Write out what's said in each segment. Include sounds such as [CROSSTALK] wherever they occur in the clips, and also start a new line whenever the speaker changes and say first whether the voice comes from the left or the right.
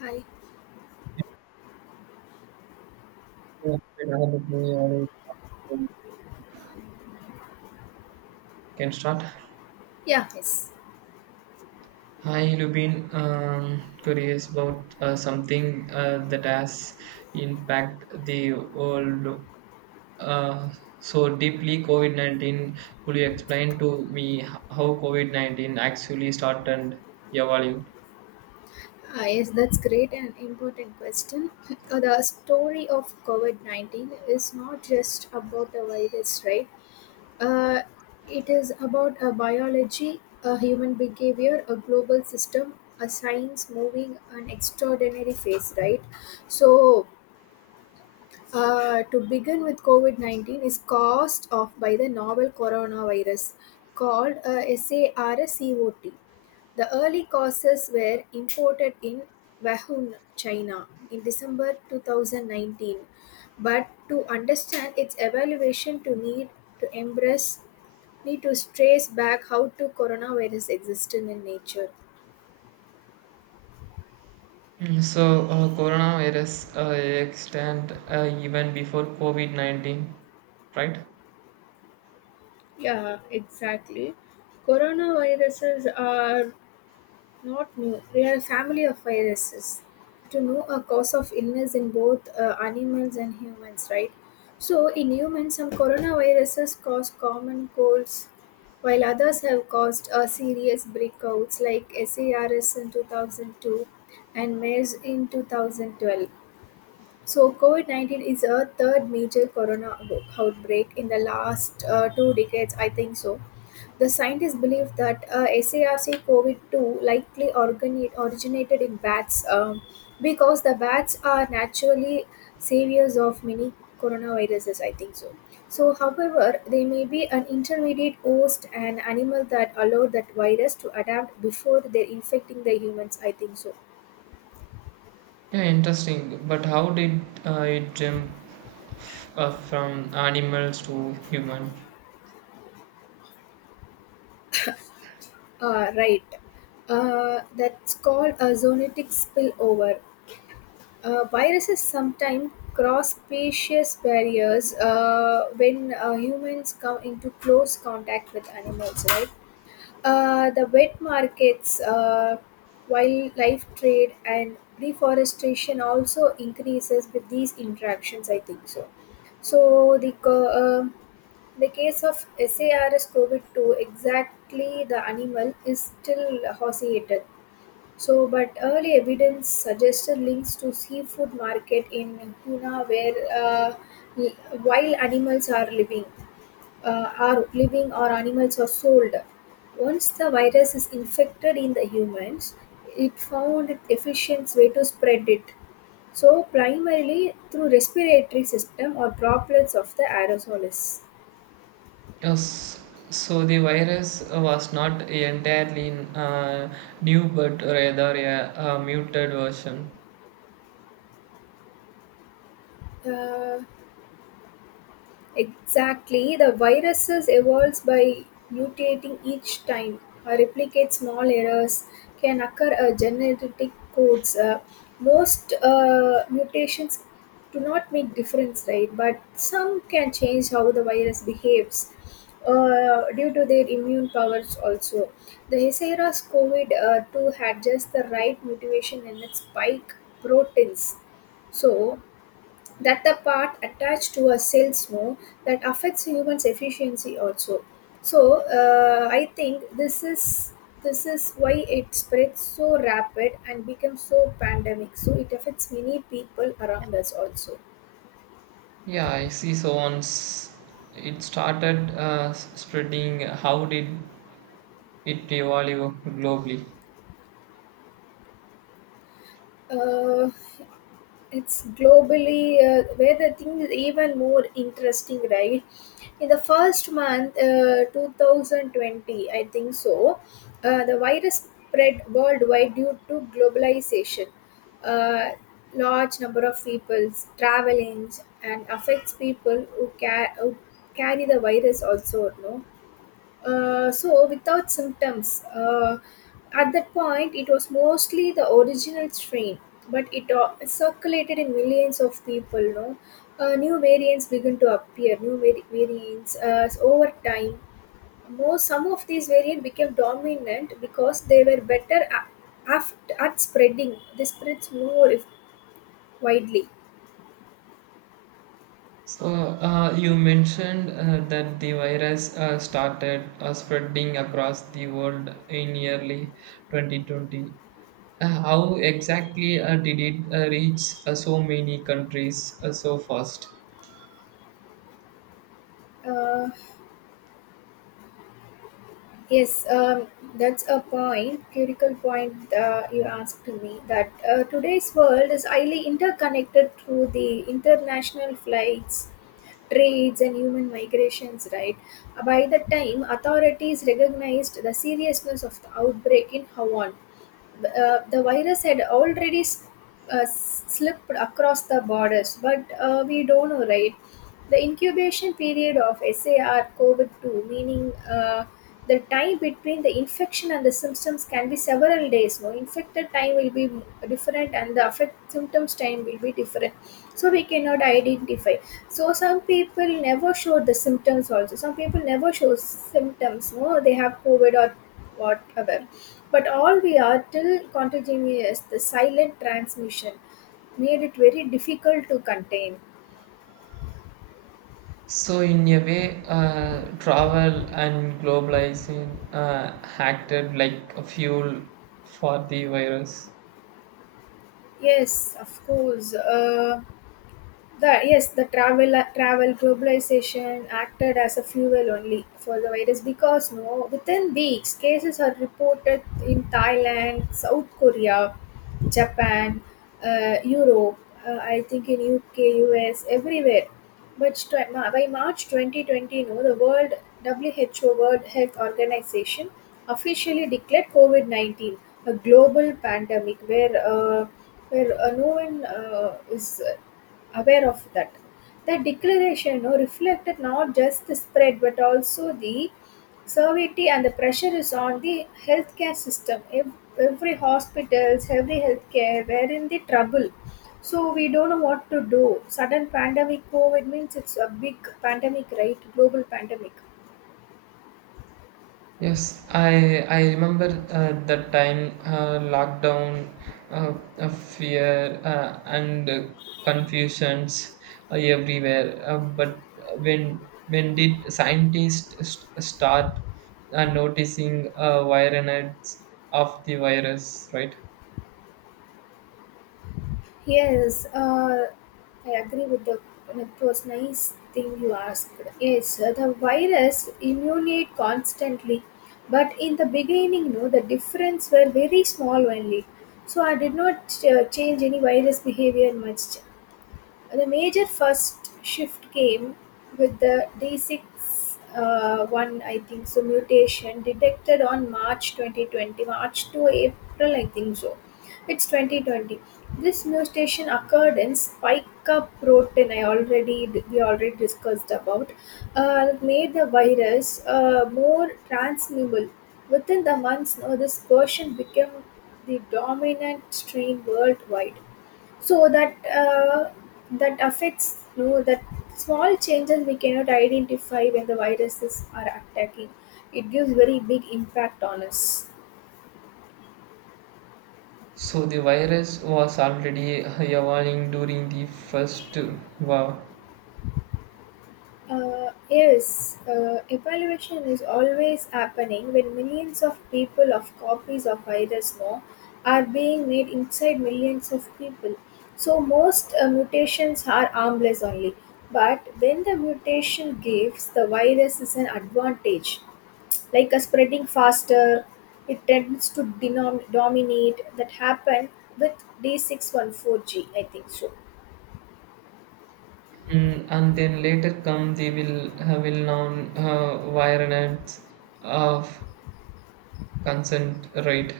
left: Hi.
right: Yeah, great. I have uh, can start.
left: Yeah. Yes.
right: Hi, Lubin. Curious about something that has impacted the world uh, so deeply. COVID 19. Could you explain to me how COVID 19 actually started evolving?
left: Ah, yes, that's great and important question. The story of COVID 19 is not just about a virus, right? Uh, it is about a biology, a human behavior, a global system, a science moving an extraordinary phase, right? So, to begin with, COVID 19 is caused off by the novel coronavirus called SARS-CoV. The early causes were imported in Wuhan, China in December 2019. But to understand its evaluation, to need to embrace, need to trace back how to coronavirus existed in nature.
right: Mm, so, coronavirus extend even before COVID 19, right?
left: Yeah, exactly. Coronaviruses are not new. We are a family of viruses. To know a cause of illness in both animals and humans, right? So, in humans, some coronaviruses cause common colds, while others have caused serious breakouts like SARS in 2002 and MERS in 2012. So, COVID 19 is a third major corona outbreak in the last two decades, I think so. The scientists believe that SARC COVID 2 likely originated in bats because the bats are naturally saviors of many coronaviruses, I think so. So, however, they may be an intermediate host, an animal that allowed that virus to adapt before they're infecting the humans, I think so.
right: Yeah, interesting. But how did it jump from animals to human.
left: Right. That's called a zoonotic spillover. Viruses sometimes cross species barriers when humans come into close contact with animals, right? The wet markets, wildlife trade, and deforestation also increases with these interactions, I think so. So the case of SARS CoV two, exactly the animal, is still horseiated. So, but early evidence suggested links to seafood market in Pune, where wild animals are living or animals are sold. Once the virus is infected in the humans, it found an efficient way to spread it. So, primarily through respiratory system or droplets of the aerosols.
right: Yes, so the virus was not entirely new, but rather a muted version.
left: Uh, Exactly, the viruses evolves by mutating each time. Replicate small errors can occur genetic codes. Most mutations do not make difference, right? But some can change how the virus behaves due to their immune powers also. The Hesera's COVID-2 had just the right mutation in its spike proteins. So, that the part attached to a cells know that affects humans efficiency also, so I think this is why it spreads so rapid and becomes so pandemic, so it affects many people around us also.
right: Yeah, I see. So once it started spreading, how did it evolve globally?
left: Uh, it's globally where the thing is even more interesting, right? In the first month 2020, I think so. Uh, the virus spread worldwide due to globalization. uh, Large number of people traveling and affects people who carry the virus also, no, so without symptoms. At that point, it was mostly the original strain, but it circulated in millions of people. No, new variants begin to appear. New variants over time. More some of these variants became dominant because they were better at, at spreading. They spreads more if widely.
right: So you mentioned that the virus started spreading across the world in early 2020. How exactly did it reach so many countries so fast?
left: Uh, Yes, that's a point, critical point you asked me that today's world is highly interconnected through the international flights, trades, and human migrations, right? By the time authorities recognized the seriousness of the outbreak in Hawaii, the virus had already slipped across the borders, but we don't know, right? The incubation period of SAR COVID 2, meaning the time between the infection and the symptoms can be several days. No, infected time will be different, and the affect symptoms time will be different. So we cannot identify. So some people never show the symptoms also. Some people never show symptoms. No, they have COVID or whatever. But all we are till contagion is the silent transmission made it very difficult to contain.
right: So in a way, travel and globalization acted like a fuel for the virus.
left: Yes, of course. The travel globalization acted as a fuel only for the virus, because, no, within weeks cases are reported in Thailand, South Korea, Japan, Europe. I think in UK, US, everywhere. But by March 2020, no, the World WHO, World Health Organization, officially declared COVID-19 a global pandemic where no one is aware of that. The declaration, no, reflected not just the spread but also the severity and the pressure is on the healthcare system. Every hospitals, every healthcare, we're in the trouble. So we don't know what to do. Sudden pandemic, COVID means it's a big pandemic, right? Global pandemic.
right: Yes, I remember that time lockdown, fear and confusions everywhere. But when when did scientists start noticing variants of the virus, right?
left: Yes, I agree with the. It was nice thing you asked. Yes, the virus immunate constantly, but in the beginning, no, the difference were very small only. So I did not change any virus behavior much. The major first shift came with the D six one, I think so, mutation detected on March 2020, March to April, I think so. It's 2020. This mutation occurred in spica protein. I already We already discussed about. That made the virus more transmissible. Within the months, now this version became the dominant strain worldwide, so that that affects, you know, that small changes we cannot identify. When the viruses are attacking, it gives very big impact on us.
right: So the virus was already evolving during the first wow.
left: Yes, evaluation is always happening when millions of people of copies of virus, no, are being made inside millions of people, so most mutations are harmless only. But when the mutation gives the virus is an advantage like a spreading faster, it tends to dominate. That happened with d614g, I think so.
right: Mm, and then later come the will known variants of consent rate.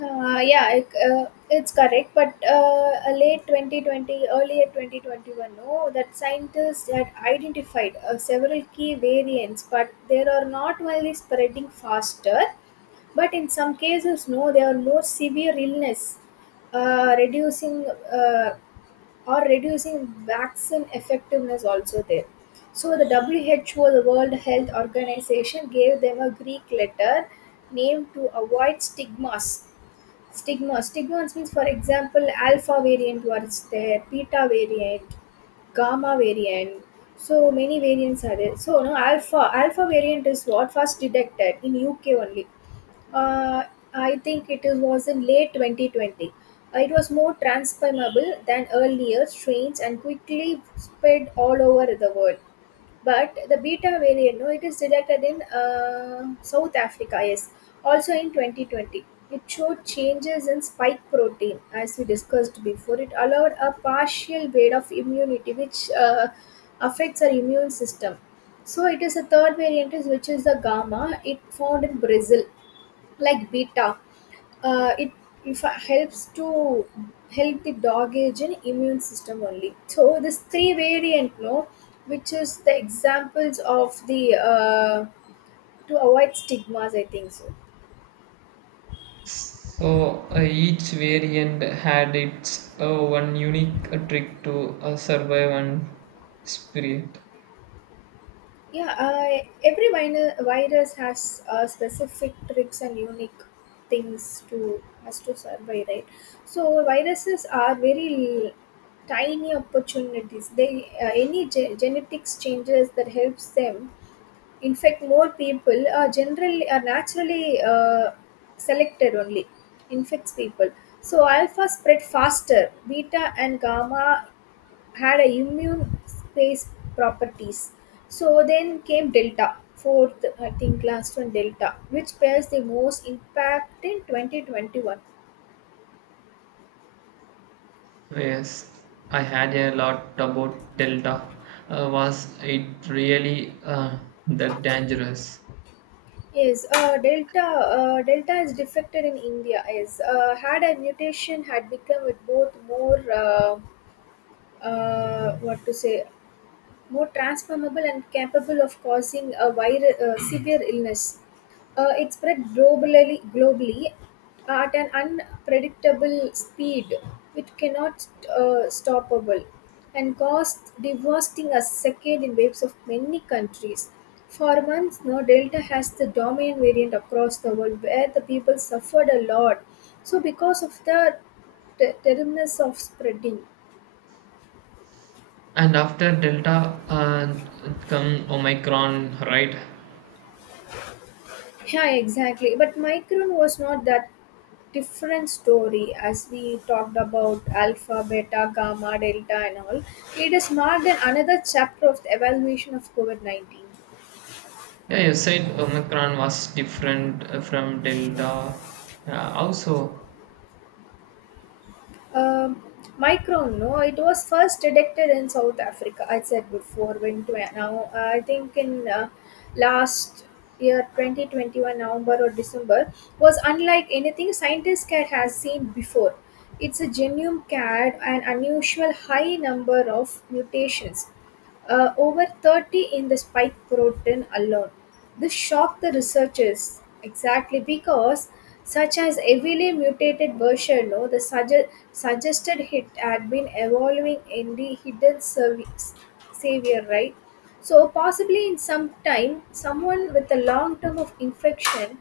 left: Yeah, it's correct, but a late 2020, earlier 2021, no, that scientists had identified several key variants, but they are not only spreading faster but in some cases, no, they are more severe illness, reducing uh, or reducing vaccine effectiveness also there. So the WHO, the World Health Organization, gave them a Greek letter name to avoid stigmas. Stigma. Stigmas means, for example, alpha variant was there, beta variant, gamma variant. So many variants are there. So no alpha. Alpha variant is what first detected in UK only. Uh, I think it was in late 2020. It was more transformable than earlier strains and quickly spread all over the world. But the beta variant, no, it is detected in South Africa, yes, also in 2020. It showed changes in spike protein, as we discussed before. It allowed a partial rate of immunity, which affects our immune system. So it is a third variant which is the gamma, it found in Brazil. Like beta, it, if it helps to help the dog age and immune system only. So this three variant, no, which is the examples of the to avoid stigmas, I think so.
right: So each variant had its one unique trick to survive and spirit.
left: Yeah, every minor virus has specific tricks and unique things to has to survive, right? So viruses are very tiny opportunities. They any genetics changes that helps them. In fact, more people are generally are naturally selected only infects people. So alpha spread faster. Beta and gamma had a immune space properties. So then came delta, fourth, I think last one, delta, which bears the most impact in 2021.
right: Yes, I had a lot about Delta. Was it really that dangerous?
left: Yes, Delta is defected in India. Yes, had a mutation had become with both more what to say, more transformable and capable of causing a severe illness. It spread globally at an unpredictable speed, which cannot stoppable, and caused devastating a second in waves of many countries. For months now, Delta has the dominant variant across the world, where the people suffered a lot. So, because of the terribleness of spreading.
right: And after Delta come Omicron, right?
left: Yeah, exactly. But Micron was not that different story as we talked about alpha, beta, gamma, delta, and all. It is marked in another chapter of the evaluation of COVID 19.
right: Yeah, you said Omicron was different from Delta. Yeah, also,
left: Um, Micron, no, it was first detected in South Africa. I said before, when to now, I think in last year 2021 November or December, was unlike anything scientists cat has seen before. It's a genuine cat an unusual high number of mutations over 30 in the spike protein alone. This shocked the researchers exactly because such as heavily mutated version, no, the suggested hit had been evolving in the hidden service, savior, right? So possibly in some time, someone with a long term of infection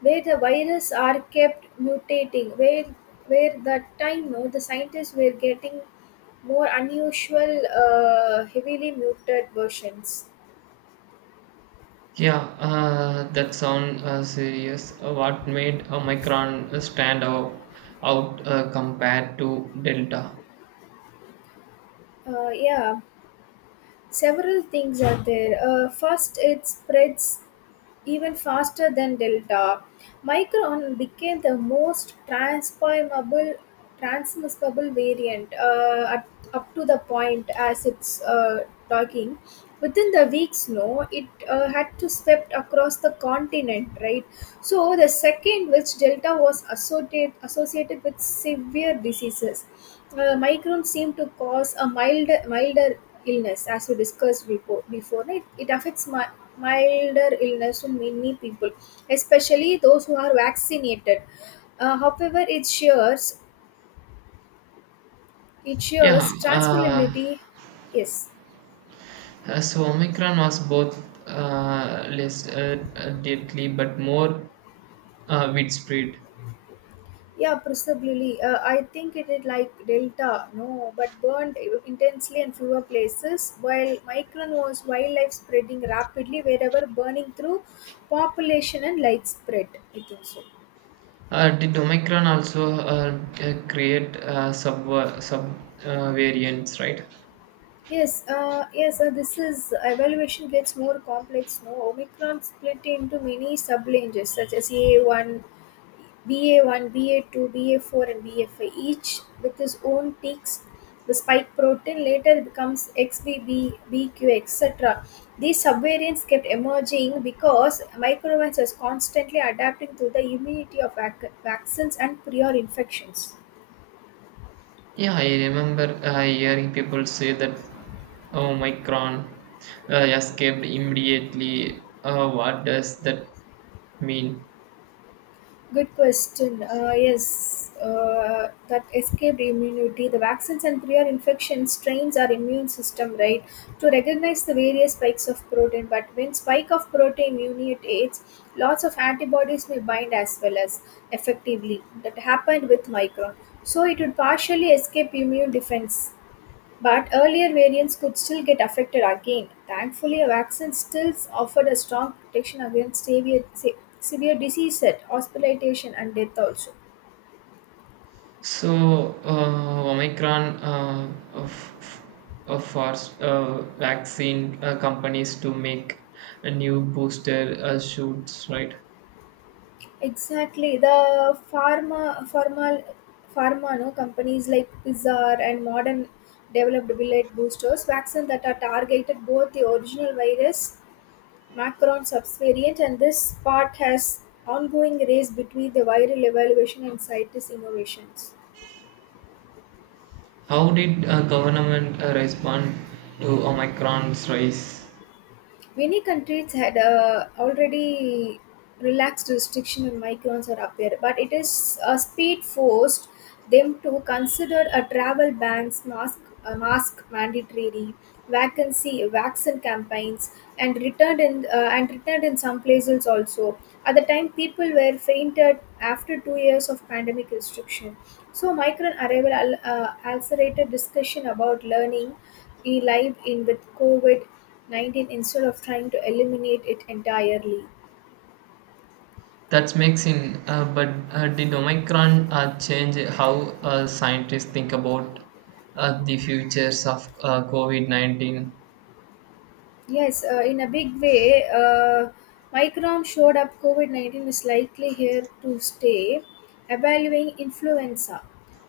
left: where the viruses are kept mutating. Where that time, no, the scientists were getting more unusual, heavily muted versions.
right: yeah, that sound serious. What made Omicron stand out, compared to Delta?
left: Yeah, several things are there. First, it spreads even faster than Delta. Micron became the most transformable transmissible variant up to the point as it's talking. Within the weeks, no, it had to swept across the continent, right? So the second, which Delta was associated with severe diseases. Micron seemed to cause a milder illness as we discussed before, right? Milder illness to many people, especially those who are vaccinated. However, it shares it
right: Yeah,
left: shares transferability. Yes,
right: so Omicron was both less deadly but more widespread.
left: yeah, possibly. I think it is like Delta, no, but burned intensely in fewer places, while Micron was wildlife spreading rapidly wherever burning through population and light spread. I think so.
right: Did Omicron also create sub variants, right?
left: Yes, yes, this is evaluation gets more complex now. Omicron split into many sub-ranges such as EA1, BA1, BA2, BA4, and BA5, each with its own peaks. The spike protein later becomes XBB, BQ, etc. These subvariants kept emerging because microvans was constantly adapting to the immunity of vaccines and prior infections.
right: Yeah, I remember hearing people say that Omicron escaped immediately. What does that mean?
left: Good question. Yes, that escaped immunity. The vaccines and prior infections strains our immune system, right, to recognize the various spikes of protein. But when spike of protein mutates, lots of antibodies may bind as well as effectively. That happened with Micron. So it would partially escape immune defense. But earlier variants could still get affected again. Thankfully, a vaccine still offered a strong protection against severe diseases, hospitalization, and death also.
right: So, Omicron f- forced vaccine companies to make a new booster shoots, right?
left: Exactly. The pharma, no, companies like Pfizer and modern developed bullet boosters, vaccines that are targeted both the original virus, Macron subvariant, and this part has ongoing race between the viral evaluation and scientist innovations.
right: How did government respond to Omicron's rise?
left: Many countries had already relaxed restriction on migrants or appear, but it is a speed forced them to consider a travel bans, a mask mandatory, vaccine campaigns, and returned in some places also. At the time, people were fainted after 2 years of pandemic restriction. So, migrant arrival accelerated discussion about learning, e live in with COVID 19 instead of trying to eliminate it entirely.
right: That makes sense. But did Omicron change how scientists think about the futures of COVID 19?
left: Yes, in a big way. Micron showed up COVID 19 is likely here to stay, evaluating influenza.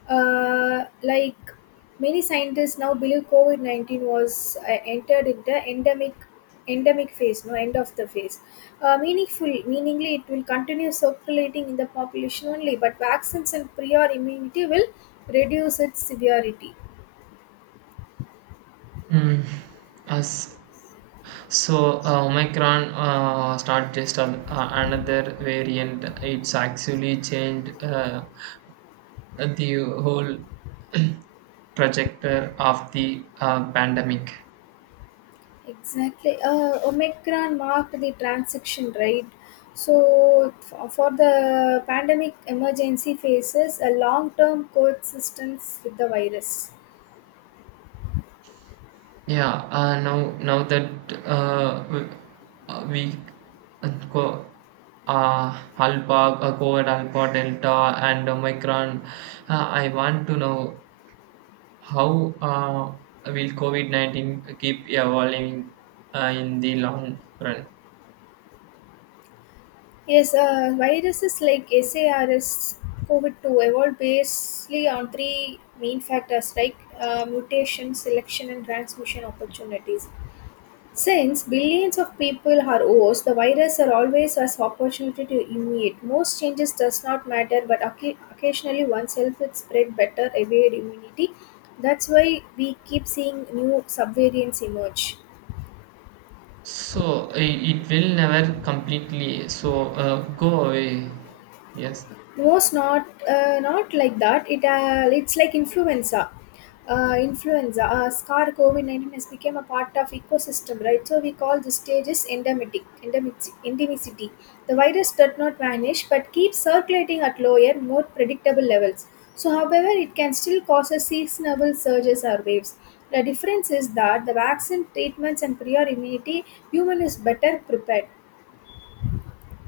left: Like many scientists now believe COVID 19 was entered in the endemic phase no end of the phase, meaningful meaningly it will continue circulating in the population only, but vaccines and prior immunity will reduce its severity.
right: Mm. As, so, Omicron was not just an, another variant, it's actually changed the whole [CLEARS THROAT] trajectory of the pandemic.
left: Exactly. Omicron marked the transition, right? So, for the pandemic emergency phases, a long term coexistence with the virus.
right: Yeah, now that uh, we, we go alpha, code alpha, delta, and omicron, I want to know how will COVID 19 keep evolving in the long run?
left: Yes, viruses like SARS COVID 2 evolved basically on three main factors like mutation, selection, and transmission opportunities. Since billions of people are hosts, the virus are always as opportunity to immunate. Most changes does not matter, but occasionally oneself would spread better evade immunity. That's why we keep seeing new subvariants emerge.
right: So it will never completely so go away. Yes.
left: Most not like that. It's like influenza. Scar COVID-19 has become a part of ecosystem, right? So we call this stage is endemicity. The virus does not vanish but keeps circulating at lower, more predictable levels. So however, it can still cause a seasonal surges or waves. The difference is that the vaccine treatments and prior immunity, human is better prepared.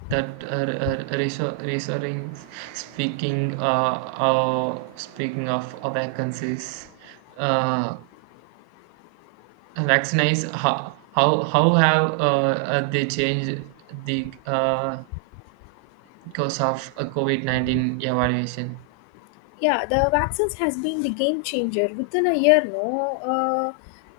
right: That reassuring speaking speaking of vacancies uh, vaccines how have they changed the course of covid-19 evaluation.
left: Yeah, the vaccines has been the game changer within a year, no, uh,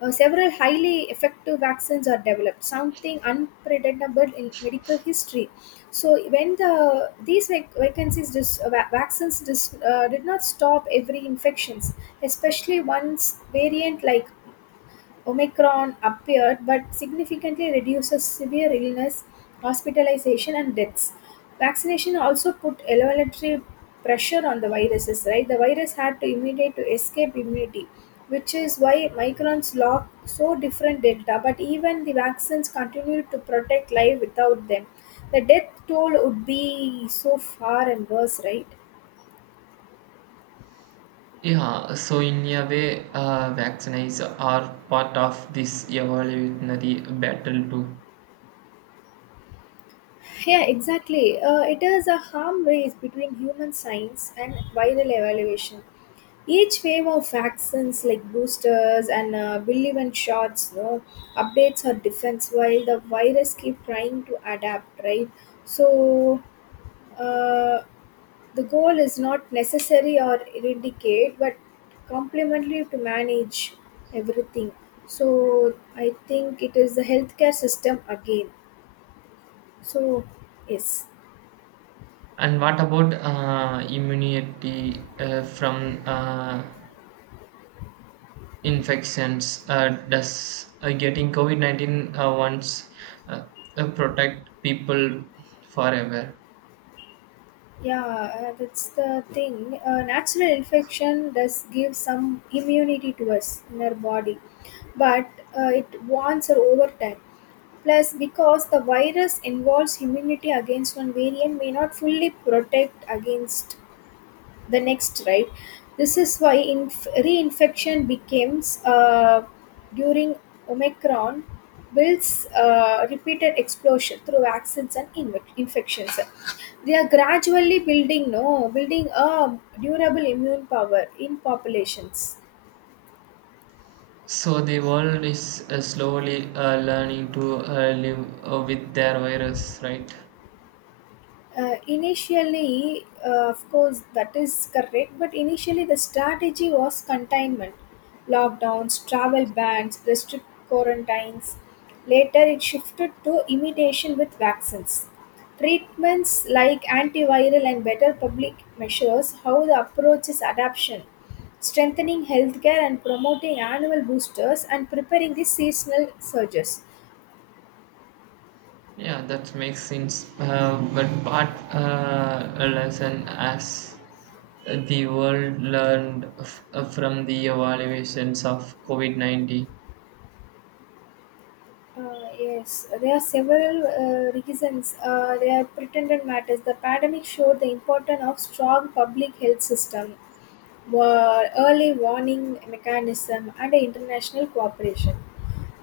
left: uh, several highly effective vaccines are developed, something unpredictable in medical history. So when these vaccines did not stop every infections, especially once variant like Omicron appeared, but significantly reduces severe illness, hospitalization, and deaths. Vaccination also put elementary pressure on the viruses, right? The virus had to imitate to escape immunity, which is why Micron's lock so different delta, but even the vaccines continued to protect life without them. The death toll would be so far and worse, right?
right: Yeah, so in a way, vaccines are part of this evolutionary battle too.
left: Yeah, exactly. It is a harm race between human science and viral evaluation. Each wave of vaccines like boosters and relevant shots, no, updates are defense while the virus keep trying to adapt, right? So, uh, the goal is not necessary or eradicate but complementary to manage everything. So I think it is the healthcare system again. So, yes.
right: And what about immunity from infections. Does getting COVID 19 once uh, protect people forever?
left: Yeah, that's the thing. Natural infection does give some immunity to us in our body, but it wants her over time. Plus, because the virus involves immunity against one variant, may not fully protect against the next, right? This is why reinfection becomes, during omicron, builds repeated explosion through vaccines and infections. They are gradually building no building a durable immune power in populations.
right: So the world is slowly learning to live with their virus, right?
left: Initially Of course that is correct, but initially the strategy was containment, lockdowns, travel bans, restrict quarantines. Later it shifted to imitation with vaccines, treatments like antiviral, and better public measures. How the approach is adaption, strengthening healthcare and promoting annual boosters and preparing the seasonal surges.
right: Yeah, that makes sense. But part a lesson as the world learned from the evaluations of COVID 19.
left: Yes, there are several reasons. They are pretended matters. The pandemic showed the importance of strong public health system, early warning mechanism, and international cooperation.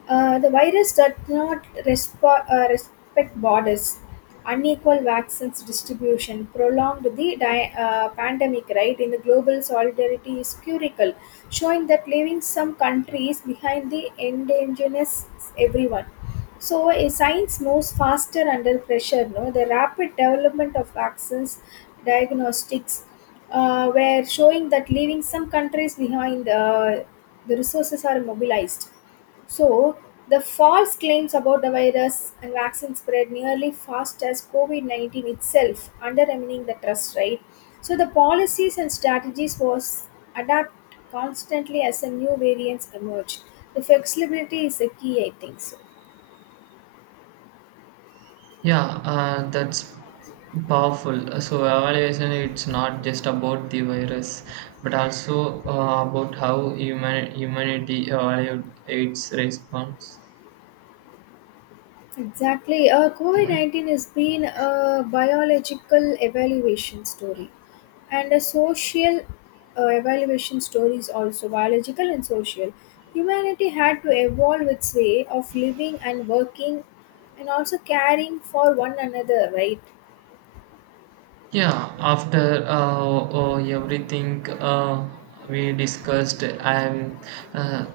left: The virus does not respect borders. Unequal vaccines distribution prolonged the pandemic, right? In the global solidarity is curical, showing that leaving some countries behind the endangers everyone. So, a science moves faster under pressure. No, the rapid development of vaccines, diagnostics, were showing that leaving some countries behind. The resources are mobilized. So, the false claims about the virus and vaccine spread nearly fast as COVID 19 itself, undermining the trust, right? So, the policies and strategies was adapt constantly as the new variants emerged. The flexibility is the key, I think so.
right: Yeah, that's powerful. So evaluation, it's not just about the virus, but also about how humanity evaluated its response.
left: Exactly. COVID 19 has been a biological evaluation story and a social evaluation story is also biological and social. Humanity had to evolve its way of living and working and also caring for one another, right?
right: Yeah, after everything we discussed, I'm uh,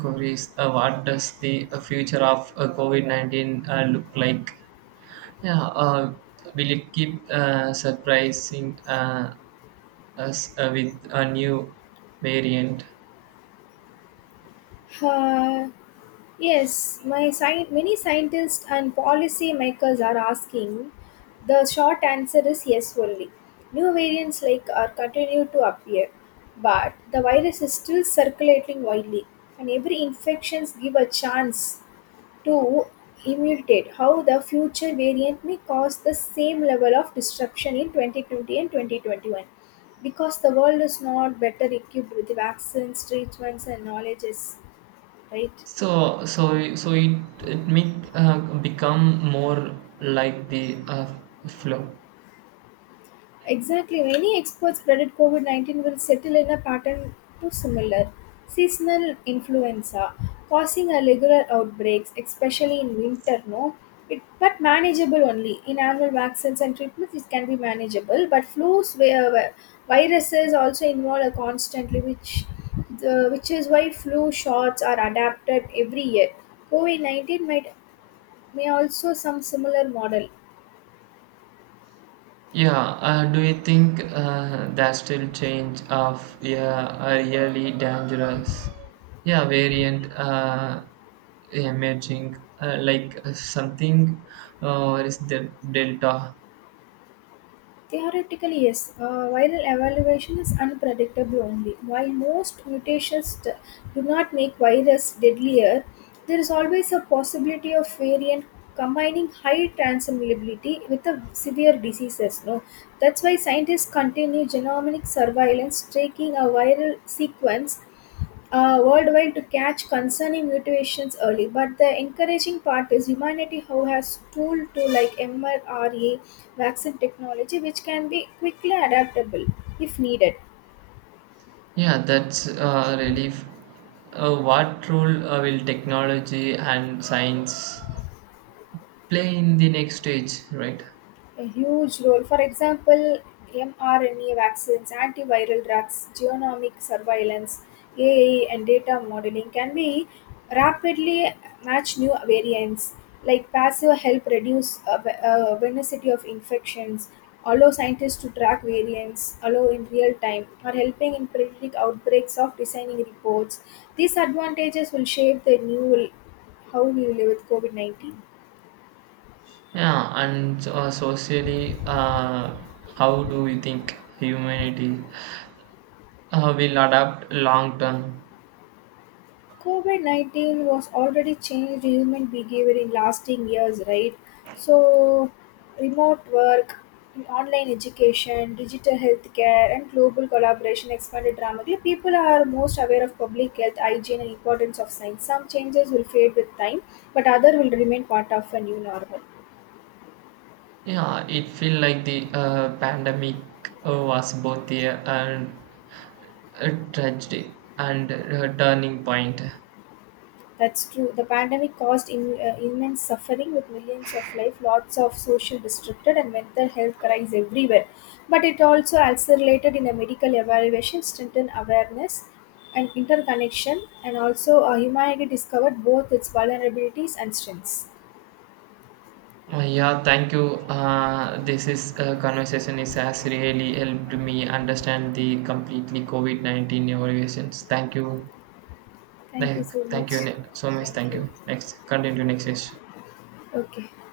right: curious what does the future of COVID-19 look like? Yeah, will it keep surprising as with a new variant.
left: Uh, Yes, many scientists and policy makers are asking. The short answer is yes only. New variants like are continue to appear, but the virus is still circulating widely, and every infections give a chance to imitate how the future variant may cause the same level of disruption in 2020 and 2021 because the world is not better equipped with vaccines, treatments, and knowledges, right?
right: So it it may become more like the flow.
left: Exactly. Many experts predict COVID 19 will settle in a pattern too similar. Seasonal influenza causing irregular outbreaks, especially in winter, no? It, but manageable only. In annual vaccines and treatments, it can be manageable. But flu viruses also involve a constantly, which is why flu shots are adapted every year. COVID 19 might may also some similar model.
right: Yeah. Do you think that still change of yeah a really dangerous yeah variant emerging like something or is the delta?
left: Theoretically, yes. Viral evaluation is unpredictable only. While most mutations do not make virus deadlier, there is always a possibility of variant combining high transmissibility with a severe diseases. No, that's why scientists continue genomic surveillance, taking a viral sequence worldwide to catch concerning mutations early. But the encouraging part is humanity how has tool to like mRNA vaccine technology, which can be quickly adaptable if needed.
right: Yeah, that's really. Relief. What role will technology and science play in the next stage, right?
left: A huge role. For example, mRNA vaccines, antiviral drugs, genomic surveillance, AI, and data modeling can be rapidly match new variants. Like passive help reduce venicity of infections, allow scientists to track variants, allow in real time, or helping in predict outbreaks of designing reports. These advantages will shape the new how we live with COVID 19.
right: Yeah, and socially, how do we think humanity will adapt long term?
left: COVID 19 was already changed human behavior in lasting years, right? So, remote work, online education, digital healthcare, and global collaboration expanded dramatically. People are most aware of public health, hygiene, and importance of science. Some changes will fade with time, but other will remain part of a new normal.
right: Yeah, it feel like the pandemic was both a tragedy and a turning point.
left: That's true. The pandemic caused immense suffering with millions of life, lots of social disrupted, and mental health crises everywhere. But it also accelerated in a medical evaluation, strengthened awareness and interconnection, and also humanity discovered both its vulnerabilities and strengths.
right: Yeah, thank you. This is conversation is has really helped me understand the completely COVID 19 evaluations. Thank you,
left: Thank you so
right: thank
left: much.
right: you so much.
left: Thank
right: Thank
left: you.
right: you. Next, continue next session.
left: Okay.